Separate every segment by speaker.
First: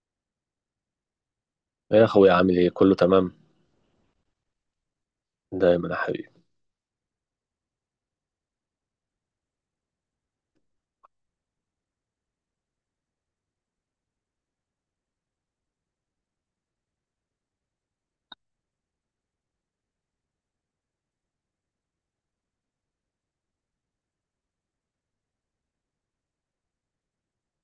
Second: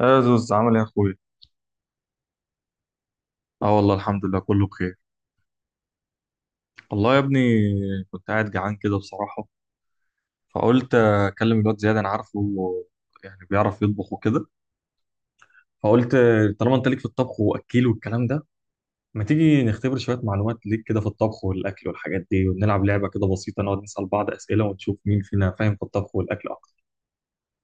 Speaker 1: يا زوز عامل ايه يا اخويا؟
Speaker 2: إيه يا اخويا، عامل ايه؟ كله تمام
Speaker 1: اه والله الحمد لله كله بخير،
Speaker 2: دايما يا حبيبي.
Speaker 1: والله يا ابني. كنت قاعد جعان كده بصراحة. فقلت اكلم الواد زياد، انا عارفه يعني بيعرف يطبخ وكده. فقلت طالما انت ليك في الطبخ واكيل والكلام ده، ما تيجي نختبر شوية معلومات ليك كده في الطبخ والاكل والحاجات دي، ونلعب لعبة كده بسيطة نقعد نسأل بعض أسئلة ونشوف مين فينا فاهم في الطبخ والاكل اكتر.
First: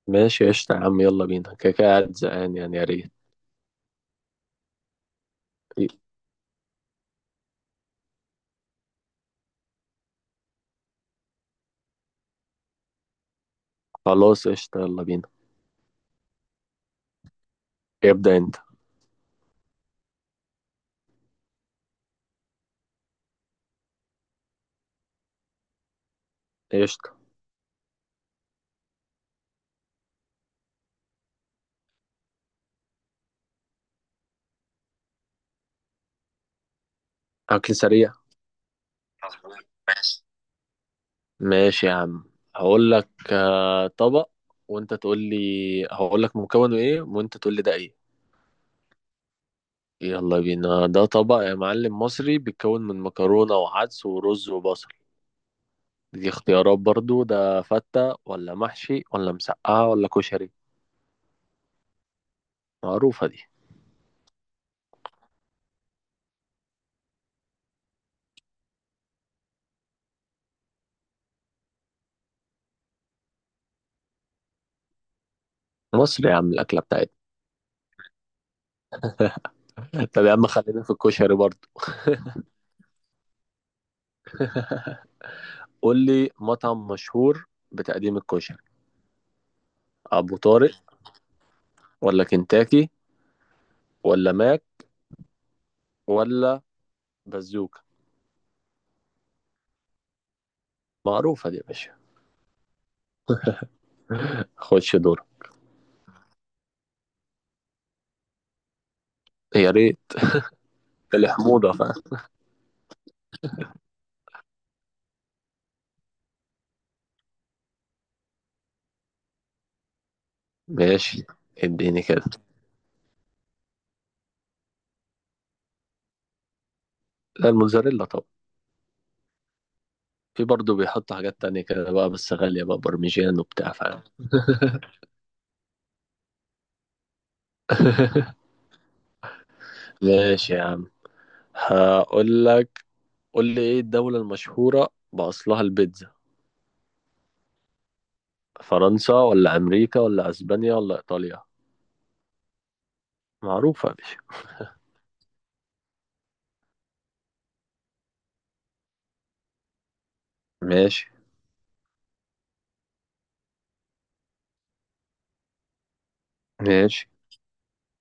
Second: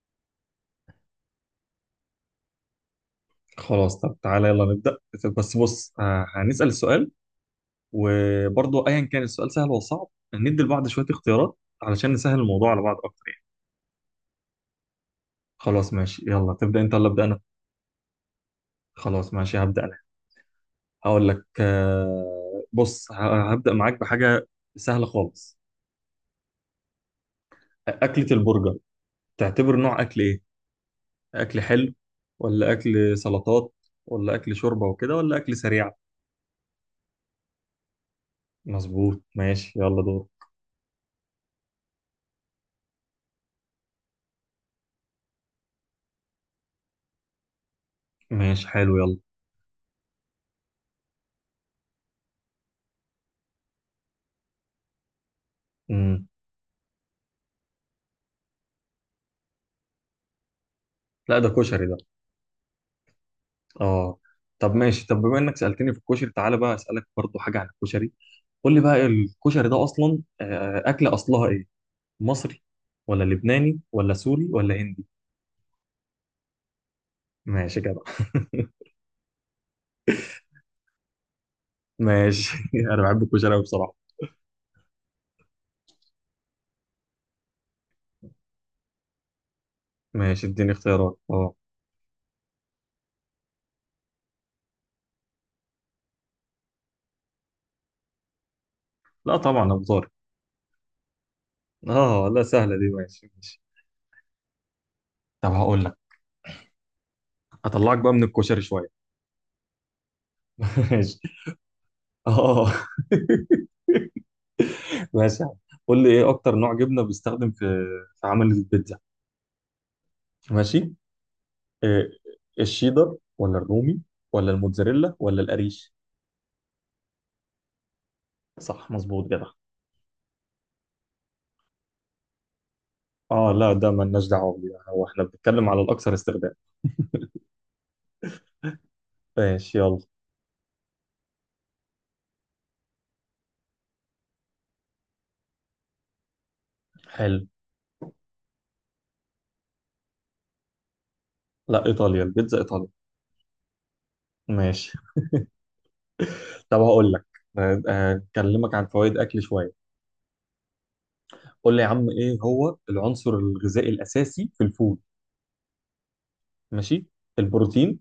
Speaker 2: ماشي قشطة يا عم، يلا بينا، كده كده قاعد زهقان يعني، يا ريت.
Speaker 1: خلاص طب تعالى يلا نبدأ. بس
Speaker 2: إيه؟
Speaker 1: بص، هنسأل السؤال. وبرضه ايا كان السؤال سهل ولا صعب، ندي لبعض شوية اختيارات علشان نسهل الموضوع على بعض اكتر.
Speaker 2: خلاص قشطة، يلا بينا.
Speaker 1: خلاص ماشي، يلا تبدأ انت ولا ابدأ انا؟
Speaker 2: ابدأ انت.
Speaker 1: خلاص ماشي هبدأ انا. هقول لك، بص هبدأ معاك بحاجة سهلة خالص.
Speaker 2: قشطة.
Speaker 1: أكلة البرجر تعتبر نوع أكل إيه؟ أكل حلو ولا أكل سلطات ولا أكل شوربة وكده ولا أكل سريع؟
Speaker 2: اكل سريع.
Speaker 1: مظبوط
Speaker 2: مظبوط.
Speaker 1: ماشي يلا
Speaker 2: ماشي.
Speaker 1: دور.
Speaker 2: ماشي يا عم. هقول لك طبق، وانت تقول لي، هقول لك مكونه ايه وانت تقول لي ده ايه.
Speaker 1: ماشي حلو يلا.
Speaker 2: يلا بينا، ده طبق يا معلم مصري بيتكون من مكرونة وعدس ورز وبصل.
Speaker 1: مم.
Speaker 2: دي اختيارات برضو، ده فتة ولا محشي ولا مسقعة ولا كشري؟
Speaker 1: لا ده كشري ده.
Speaker 2: معروفة دي.
Speaker 1: اه. طب ماشي، طب بما انك سألتني في الكشري تعالى بقى أسألك برضو حاجة عن الكشري. قول لي بقى الكشري ده أصلا، أكلة أصلها إيه؟ مصري ولا لبناني ولا سوري ولا هندي؟
Speaker 2: مصر يا عم، الأكلة بتاعتنا.
Speaker 1: ماشي كده.
Speaker 2: طب يا عم خلينا في الكشري برضه.
Speaker 1: ماشي انا بحب الكشري أوي بصراحه.
Speaker 2: قول لي مطعم مشهور بتقديم الكشري. أبو
Speaker 1: ماشي اديني
Speaker 2: طارق
Speaker 1: اختيارات اه.
Speaker 2: ولا كنتاكي ولا ماك ولا بازوكا؟
Speaker 1: لا طبعا ابو طارق.
Speaker 2: معروفة دي يا باشا.
Speaker 1: اه لا سهله دي، ماشي ماشي.
Speaker 2: خش دور.
Speaker 1: طب هقول لك، اطلعك بقى من الكشري شويه.
Speaker 2: يا ريت.
Speaker 1: ماشي.
Speaker 2: الحموضة فاهم.
Speaker 1: اه. ماشي يا عم. قول لي ايه اكتر نوع جبنه بيستخدم في عمل البيتزا؟ ماشي
Speaker 2: ماشي اديني
Speaker 1: إيه؟
Speaker 2: كده.
Speaker 1: الشيدر ولا الرومي ولا الموتزاريلا ولا القريش؟
Speaker 2: لا، الموزاريلا طبعا.
Speaker 1: صح مظبوط كده.
Speaker 2: في برضه بيحط حاجات تانية كده بقى، بس غالية بقى، برمجان
Speaker 1: اه
Speaker 2: وبتاع
Speaker 1: لا ده
Speaker 2: فاهم.
Speaker 1: مالناش دعوه بيه، هو احنا بنتكلم على الاكثر استخدام. ماشي يلا.
Speaker 2: ماشي يا عم، هقول لك. قول لي ايه الدولة المشهورة بأصلها البيتزا؟
Speaker 1: حلو.
Speaker 2: فرنسا ولا أمريكا ولا أسبانيا ولا إيطاليا؟
Speaker 1: لا ايطاليا، البيتزا ايطاليا.
Speaker 2: معروفة يا باشا.
Speaker 1: ماشي طب هقول لك، اكلمك عن فوائد اكل شويه.
Speaker 2: ماشي.
Speaker 1: قول لي يا عم ايه هو العنصر الغذائي الاساسي في الفول؟ ماشي.
Speaker 2: ماشي.
Speaker 1: البروتين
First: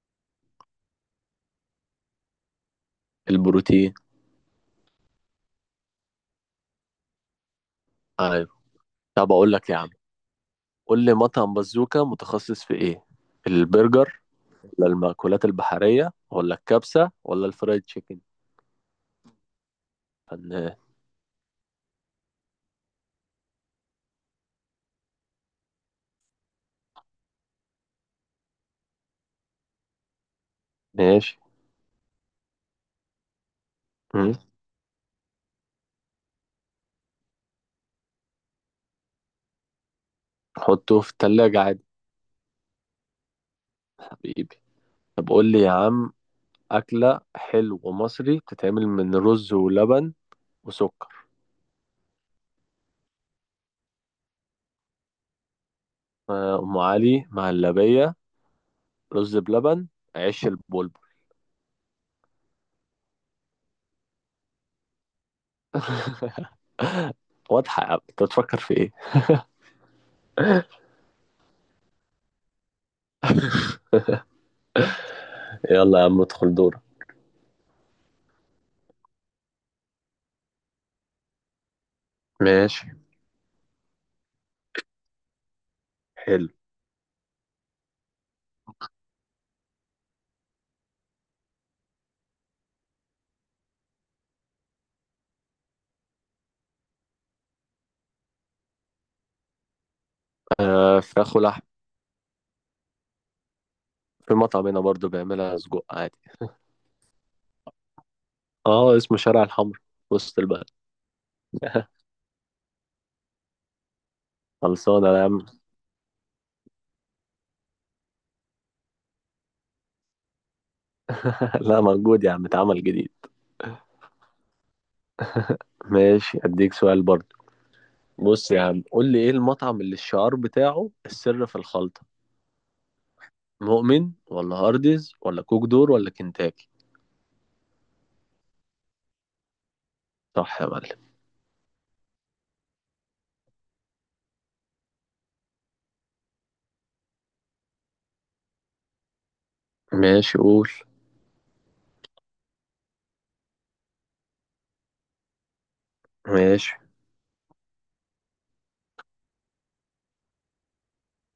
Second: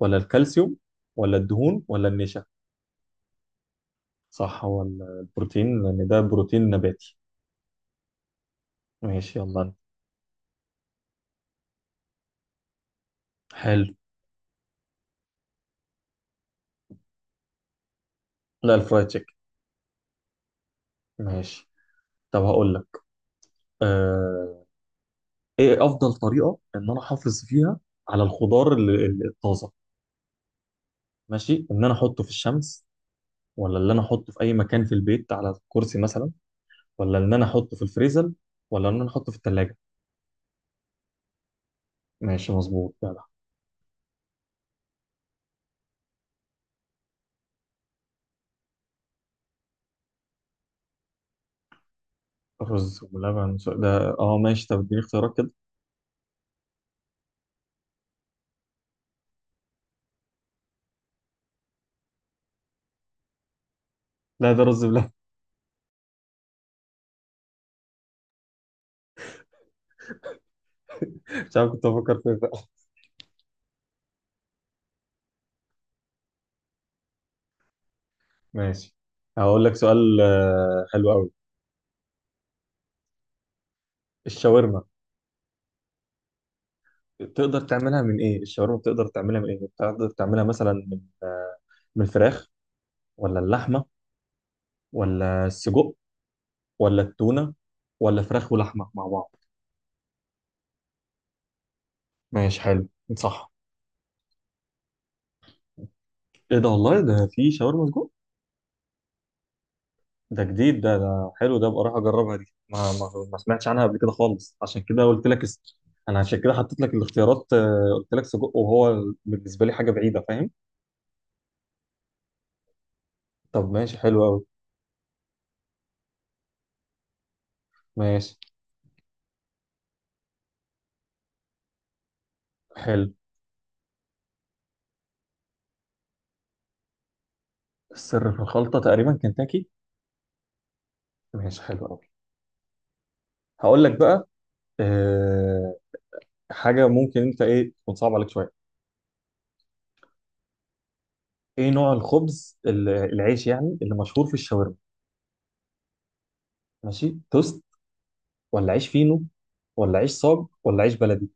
Speaker 1: ولا الكالسيوم ولا الدهون ولا النشا؟
Speaker 2: البروتين.
Speaker 1: صح، هو البروتين لان ده بروتين نباتي.
Speaker 2: أيوة. طب
Speaker 1: ماشي
Speaker 2: أقول
Speaker 1: يلا
Speaker 2: لك يا
Speaker 1: انت.
Speaker 2: عم. قول لي مطعم بازوكا متخصص في إيه؟
Speaker 1: حلو.
Speaker 2: البرجر ولا المأكولات البحرية ولا الكبسة ولا الفرايد تشيكن؟
Speaker 1: لا الفرايد تشيكن.
Speaker 2: فنان.
Speaker 1: ماشي طب هقول لك، آه ايه افضل طريقه ان انا احافظ فيها على الخضار الطازه؟
Speaker 2: ماشي.
Speaker 1: ماشي، ان انا احطه في الشمس ولا اللي انا احطه
Speaker 2: مم.
Speaker 1: في اي مكان في البيت على كرسي مثلا ولا ان انا احطه في الفريزر ولا ان انا احطه في الثلاجه؟
Speaker 2: حطه في التلاجة عادي.
Speaker 1: ماشي مظبوط جدع.
Speaker 2: حبيبي. طب قول لي يا عم، أكلة حلو مصري بتتعمل من رز ولبن وسكر.
Speaker 1: رز ولبن ده. اه ماشي، طب اديني اختيارات كده.
Speaker 2: أم علي، مهلبية، رز بلبن، عيش البلبل.
Speaker 1: لا ده رز بلبن.
Speaker 2: واضحة يا عم، انت بتفكر في ايه؟
Speaker 1: مش عارف كنت بفكر فيه بقى.
Speaker 2: يلا يا عم ادخل دورة.
Speaker 1: ماشي. هقول لك سؤال، حلو قوي.
Speaker 2: ماشي
Speaker 1: الشاورما،
Speaker 2: حلو.
Speaker 1: تقدر تعملها من ايه؟ الشاورما بتقدر تعملها من ايه؟ بتقدر تعملها مثلا من، من الفراخ ولا اللحمه ولا السجق ولا التونه ولا فراخ ولحمه مع بعض؟
Speaker 2: آه، فراخ ولحم.
Speaker 1: ماشي حلو. صح.
Speaker 2: في مطعم هنا برضه بيعملها سجق عادي.
Speaker 1: ايه ده، والله ده في شاورما سجق؟
Speaker 2: اه، اسمه شارع الحمر، في وسط
Speaker 1: ده
Speaker 2: البلد.
Speaker 1: جديد ده، ده حلو ده بقى، راح اجربها دي، ما سمعتش عنها قبل كده خالص، عشان كده
Speaker 2: خلصانة يا
Speaker 1: قلت لك
Speaker 2: عم.
Speaker 1: اس... انا عشان كده حطيت لك الاختيارات، قلت لك سجق وهو بالنسبه لي حاجه بعيده فاهم.
Speaker 2: لا، موجود يا عم، اتعمل جديد.
Speaker 1: طب ماشي حلو قوي.
Speaker 2: ماشي اديك سؤال برضه.
Speaker 1: ماشي
Speaker 2: بص يا عم، قول لي ايه المطعم اللي الشعار بتاعه السر في الخلطة؟
Speaker 1: حلو.
Speaker 2: مؤمن ولا هارديز ولا كوك دور ولا كنتاكي؟
Speaker 1: السر في الخلطه تقريبا كنتاكي.
Speaker 2: صح يا معلم.
Speaker 1: ماشي حلو قوي. هقول لك بقى أه... حاجه ممكن انت ايه تكون صعبه عليك شويه.
Speaker 2: ماشي قول.
Speaker 1: ايه نوع الخبز العيش يعني اللي مشهور في الشاورما؟
Speaker 2: ماشي.
Speaker 1: ماشي توست ولا عيش فينو ولا عيش صاج ولا عيش بلدي؟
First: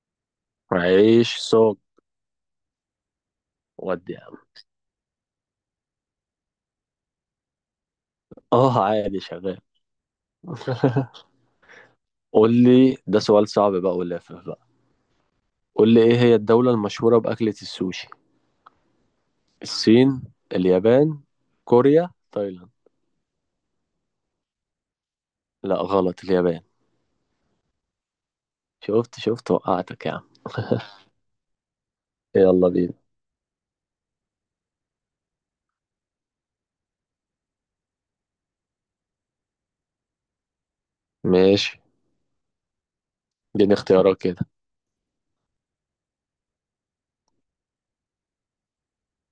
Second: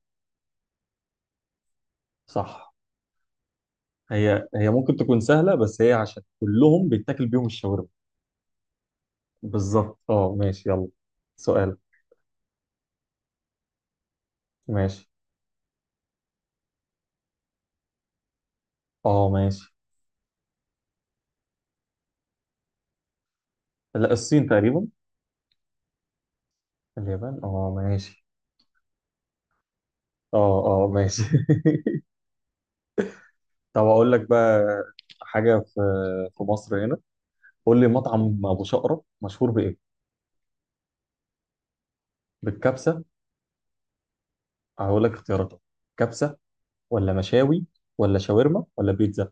Speaker 2: عيش سوق.
Speaker 1: صح.
Speaker 2: ودي يا عم.
Speaker 1: هي هي ممكن تكون سهلة، بس هي عشان كلهم بيتاكل بيهم الشاورما.
Speaker 2: اه عادي شغال.
Speaker 1: بالظبط اه ماشي يلا. سؤال.
Speaker 2: قول لي، ده سؤال صعب بقى ولافف بقى.
Speaker 1: ماشي
Speaker 2: قول لي ايه هي الدولة المشهورة بأكلة السوشي؟
Speaker 1: اه ماشي.
Speaker 2: الصين، اليابان، كوريا، تايلاند؟
Speaker 1: لا الصين تقريبا.
Speaker 2: لا غلط، اليابان.
Speaker 1: اليابان اه ماشي.
Speaker 2: شفت شفت وقعتك يا عم.
Speaker 1: اه اه ماشي
Speaker 2: يلا بينا.
Speaker 1: طب اقول لك بقى حاجة في مصر هنا. قول لي مطعم ابو شقرة مشهور بايه؟
Speaker 2: ماشي،
Speaker 1: بالكبسة.
Speaker 2: اديني اختيارات كده.
Speaker 1: هقول لك اختياراتها. كبسة ولا مشاوي ولا شاورما ولا بيتزا؟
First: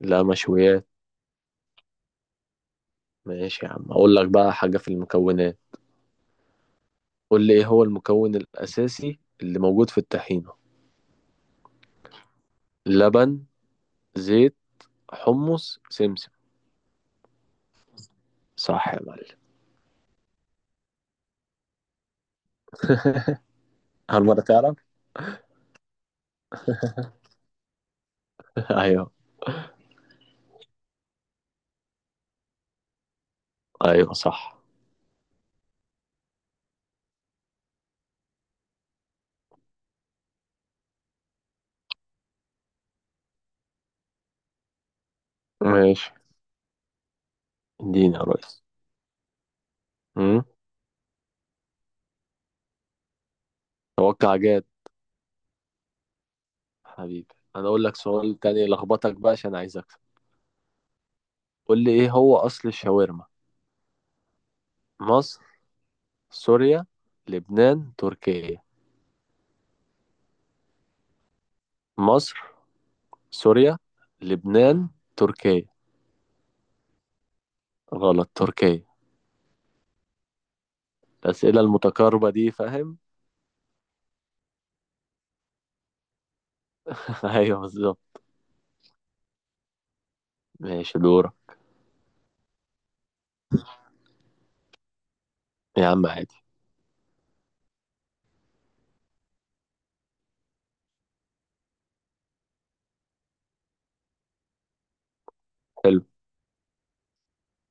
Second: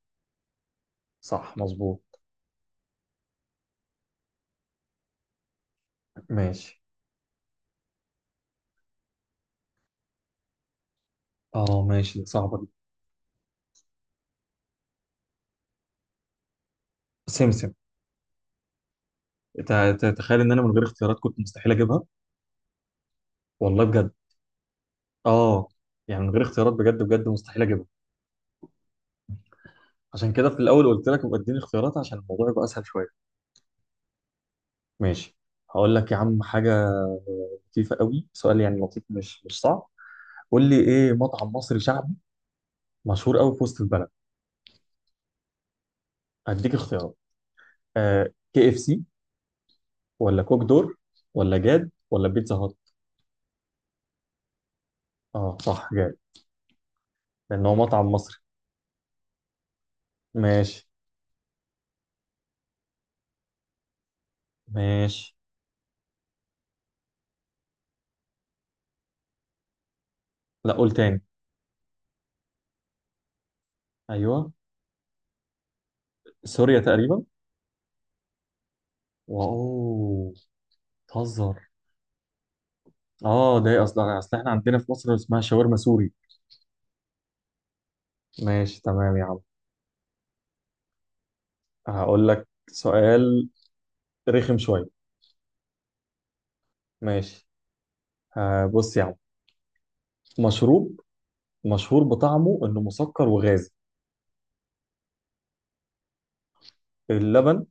Speaker 2: لا، مشويات.
Speaker 1: صح مظبوط.
Speaker 2: ماشي يا عم، اقول لك بقى حاجة في المكونات.
Speaker 1: ماشي،
Speaker 2: قول لي ايه هو المكون الأساسي اللي موجود في الطحينة؟
Speaker 1: اه ماشي صعبة دي.
Speaker 2: لبن، زيت، حمص، سمسم.
Speaker 1: سمسم.
Speaker 2: صح يا معلم.
Speaker 1: تخيل ان انا من غير اختيارات كنت مستحيل اجيبها، والله بجد.
Speaker 2: هل مرة تعرف؟
Speaker 1: اه. يعني من غير اختيارات بجد بجد مستحيل اجيبها.
Speaker 2: ايوه.
Speaker 1: عشان كده في الاول قلت لك ابقى اديني اختيارات عشان الموضوع يبقى اسهل شويه.
Speaker 2: ايوه صح.
Speaker 1: ماشي. هقول لك يا عم حاجه لطيفه قوي، سؤال يعني لطيف مش صعب. قول لي ايه مطعم مصري شعبي مشهور قوي في وسط البلد؟
Speaker 2: ماشي.
Speaker 1: هديك اختيارات.
Speaker 2: اديني يا ريس.
Speaker 1: كي اف سي ولا كوك دور ولا جاد ولا بيتزا هات؟
Speaker 2: توقع جاد.
Speaker 1: اه صح جاد.
Speaker 2: حبيبي.
Speaker 1: لان
Speaker 2: انا
Speaker 1: هو
Speaker 2: اقول لك
Speaker 1: مطعم مصري.
Speaker 2: سؤال تاني لخبطك بقى، عشان عايز اكسب.
Speaker 1: ماشي
Speaker 2: قول لي ايه هو اصل الشاورما؟
Speaker 1: ماشي.
Speaker 2: مصر، سوريا، لبنان، تركيا.
Speaker 1: لا قول تاني.
Speaker 2: مصر، سوريا،
Speaker 1: ايوه
Speaker 2: لبنان، تركيا.
Speaker 1: سوريا تقريبا.
Speaker 2: غلط، تركيا.
Speaker 1: واو، بتهزر.
Speaker 2: الاسئله المتقاربه دي فاهم.
Speaker 1: اه، ده ايه، اصل احنا عندنا في مصر اسمها شاورما سوري.
Speaker 2: ايوه بالظبط.
Speaker 1: ماشي تمام يا عم.
Speaker 2: ماشي دورة.
Speaker 1: هقول لك سؤال رخم شويه.
Speaker 2: يا عم عادي.
Speaker 1: ماشي، بص يا عم. مشروب مشهور بطعمه انه مسكر وغازي.
Speaker 2: حلو.
Speaker 1: اللبن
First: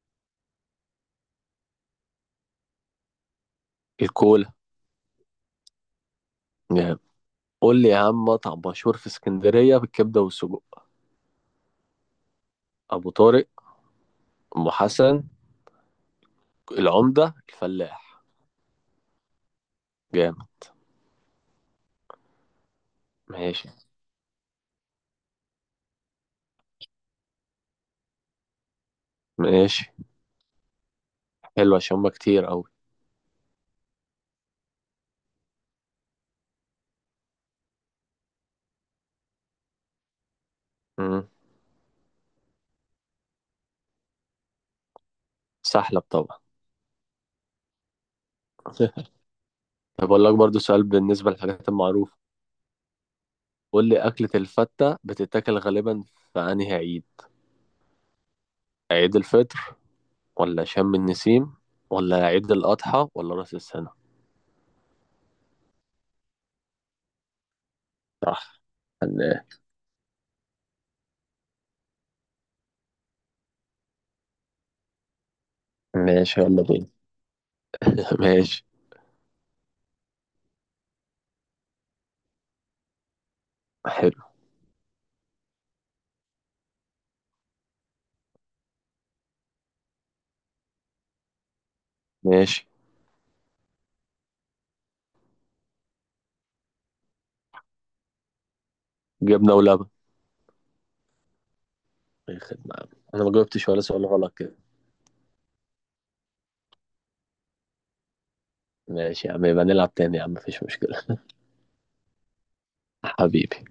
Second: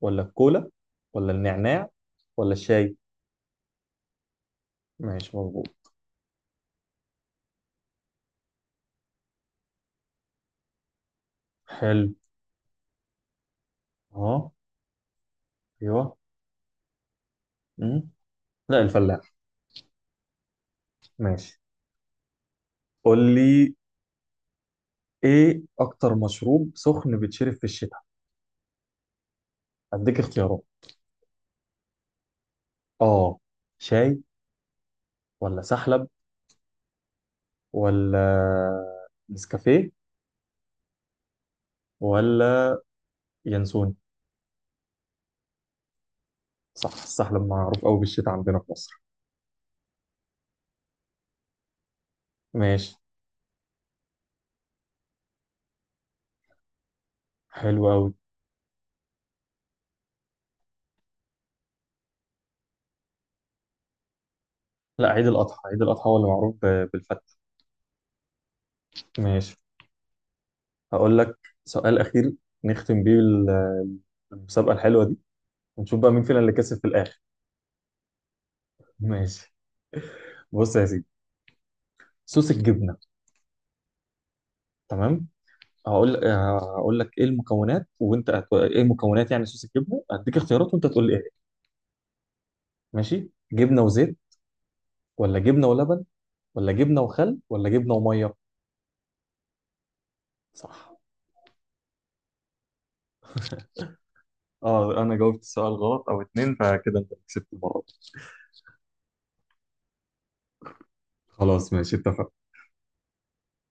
Speaker 1: ولا الكولا ولا النعناع ولا الشاي؟
Speaker 2: الكولا.
Speaker 1: ماشي مظبوط.
Speaker 2: نعم. قول لي يا عم، مطعم مشهور في اسكندريه بالكبده والسجق.
Speaker 1: حلو
Speaker 2: ابو طارق،
Speaker 1: اه
Speaker 2: ام حسن،
Speaker 1: ايوه.
Speaker 2: العمده،
Speaker 1: مم.
Speaker 2: الفلاح.
Speaker 1: لا الفلاح.
Speaker 2: جامد.
Speaker 1: ماشي، قول
Speaker 2: ماشي.
Speaker 1: لي ايه اكتر مشروب سخن بيتشرب في الشتاء؟
Speaker 2: ماشي.
Speaker 1: اديك اختيارات.
Speaker 2: حلو، عشان هما كتير أوي.
Speaker 1: اه، شاي ولا سحلب ولا نسكافيه
Speaker 2: امم.
Speaker 1: ولا ينسون؟
Speaker 2: سحلب طبعا.
Speaker 1: صح، السحلب معروف قوي بالشتاء عندنا في مصر.
Speaker 2: طب أقول لك برضو سؤال بالنسبة للحاجات المعروفة.
Speaker 1: ماشي
Speaker 2: قول لي أكلة الفتة بتتاكل غالبا في أنهي عيد؟
Speaker 1: حلو قوي.
Speaker 2: عيد الفطر ولا شم النسيم ولا عيد الأضحى ولا رأس السنة؟
Speaker 1: لا عيد الأضحى، عيد الأضحى هو اللي معروف بالفتة.
Speaker 2: صح. فنان.
Speaker 1: ماشي، هقول لك سؤال أخير نختم بيه المسابقة الحلوة دي، ونشوف بقى مين فينا
Speaker 2: ماشي
Speaker 1: اللي
Speaker 2: يلا
Speaker 1: كسب في
Speaker 2: بينا.
Speaker 1: الآخر.
Speaker 2: ماشي.
Speaker 1: ماشي. بص يا سيدي، صوص الجبنة.
Speaker 2: حلو.
Speaker 1: تمام. هقول لك ايه المكونات، وانت ايه مكونات يعني صوص الجبنه، هديك اختيارات وانت تقول لي ايه.
Speaker 2: ماشي،
Speaker 1: ماشي، جبنه وزيت ولا جبنه ولبن ولا جبنه وخل ولا جبنه وميه؟
Speaker 2: جبنة ولبن.
Speaker 1: صح.
Speaker 2: أي خدمة يا عم. أنا ما جاوبتش ولا سؤال غلط كده.
Speaker 1: اه، انا جاوبت السؤال غلط او اتنين، فكده انت كسبت المره دي.
Speaker 2: ماشي يا عم، يبقى نلعب تاني يا عم، مفيش مشكلة.
Speaker 1: خلاص ماشي اتفق.
Speaker 2: حبيبي.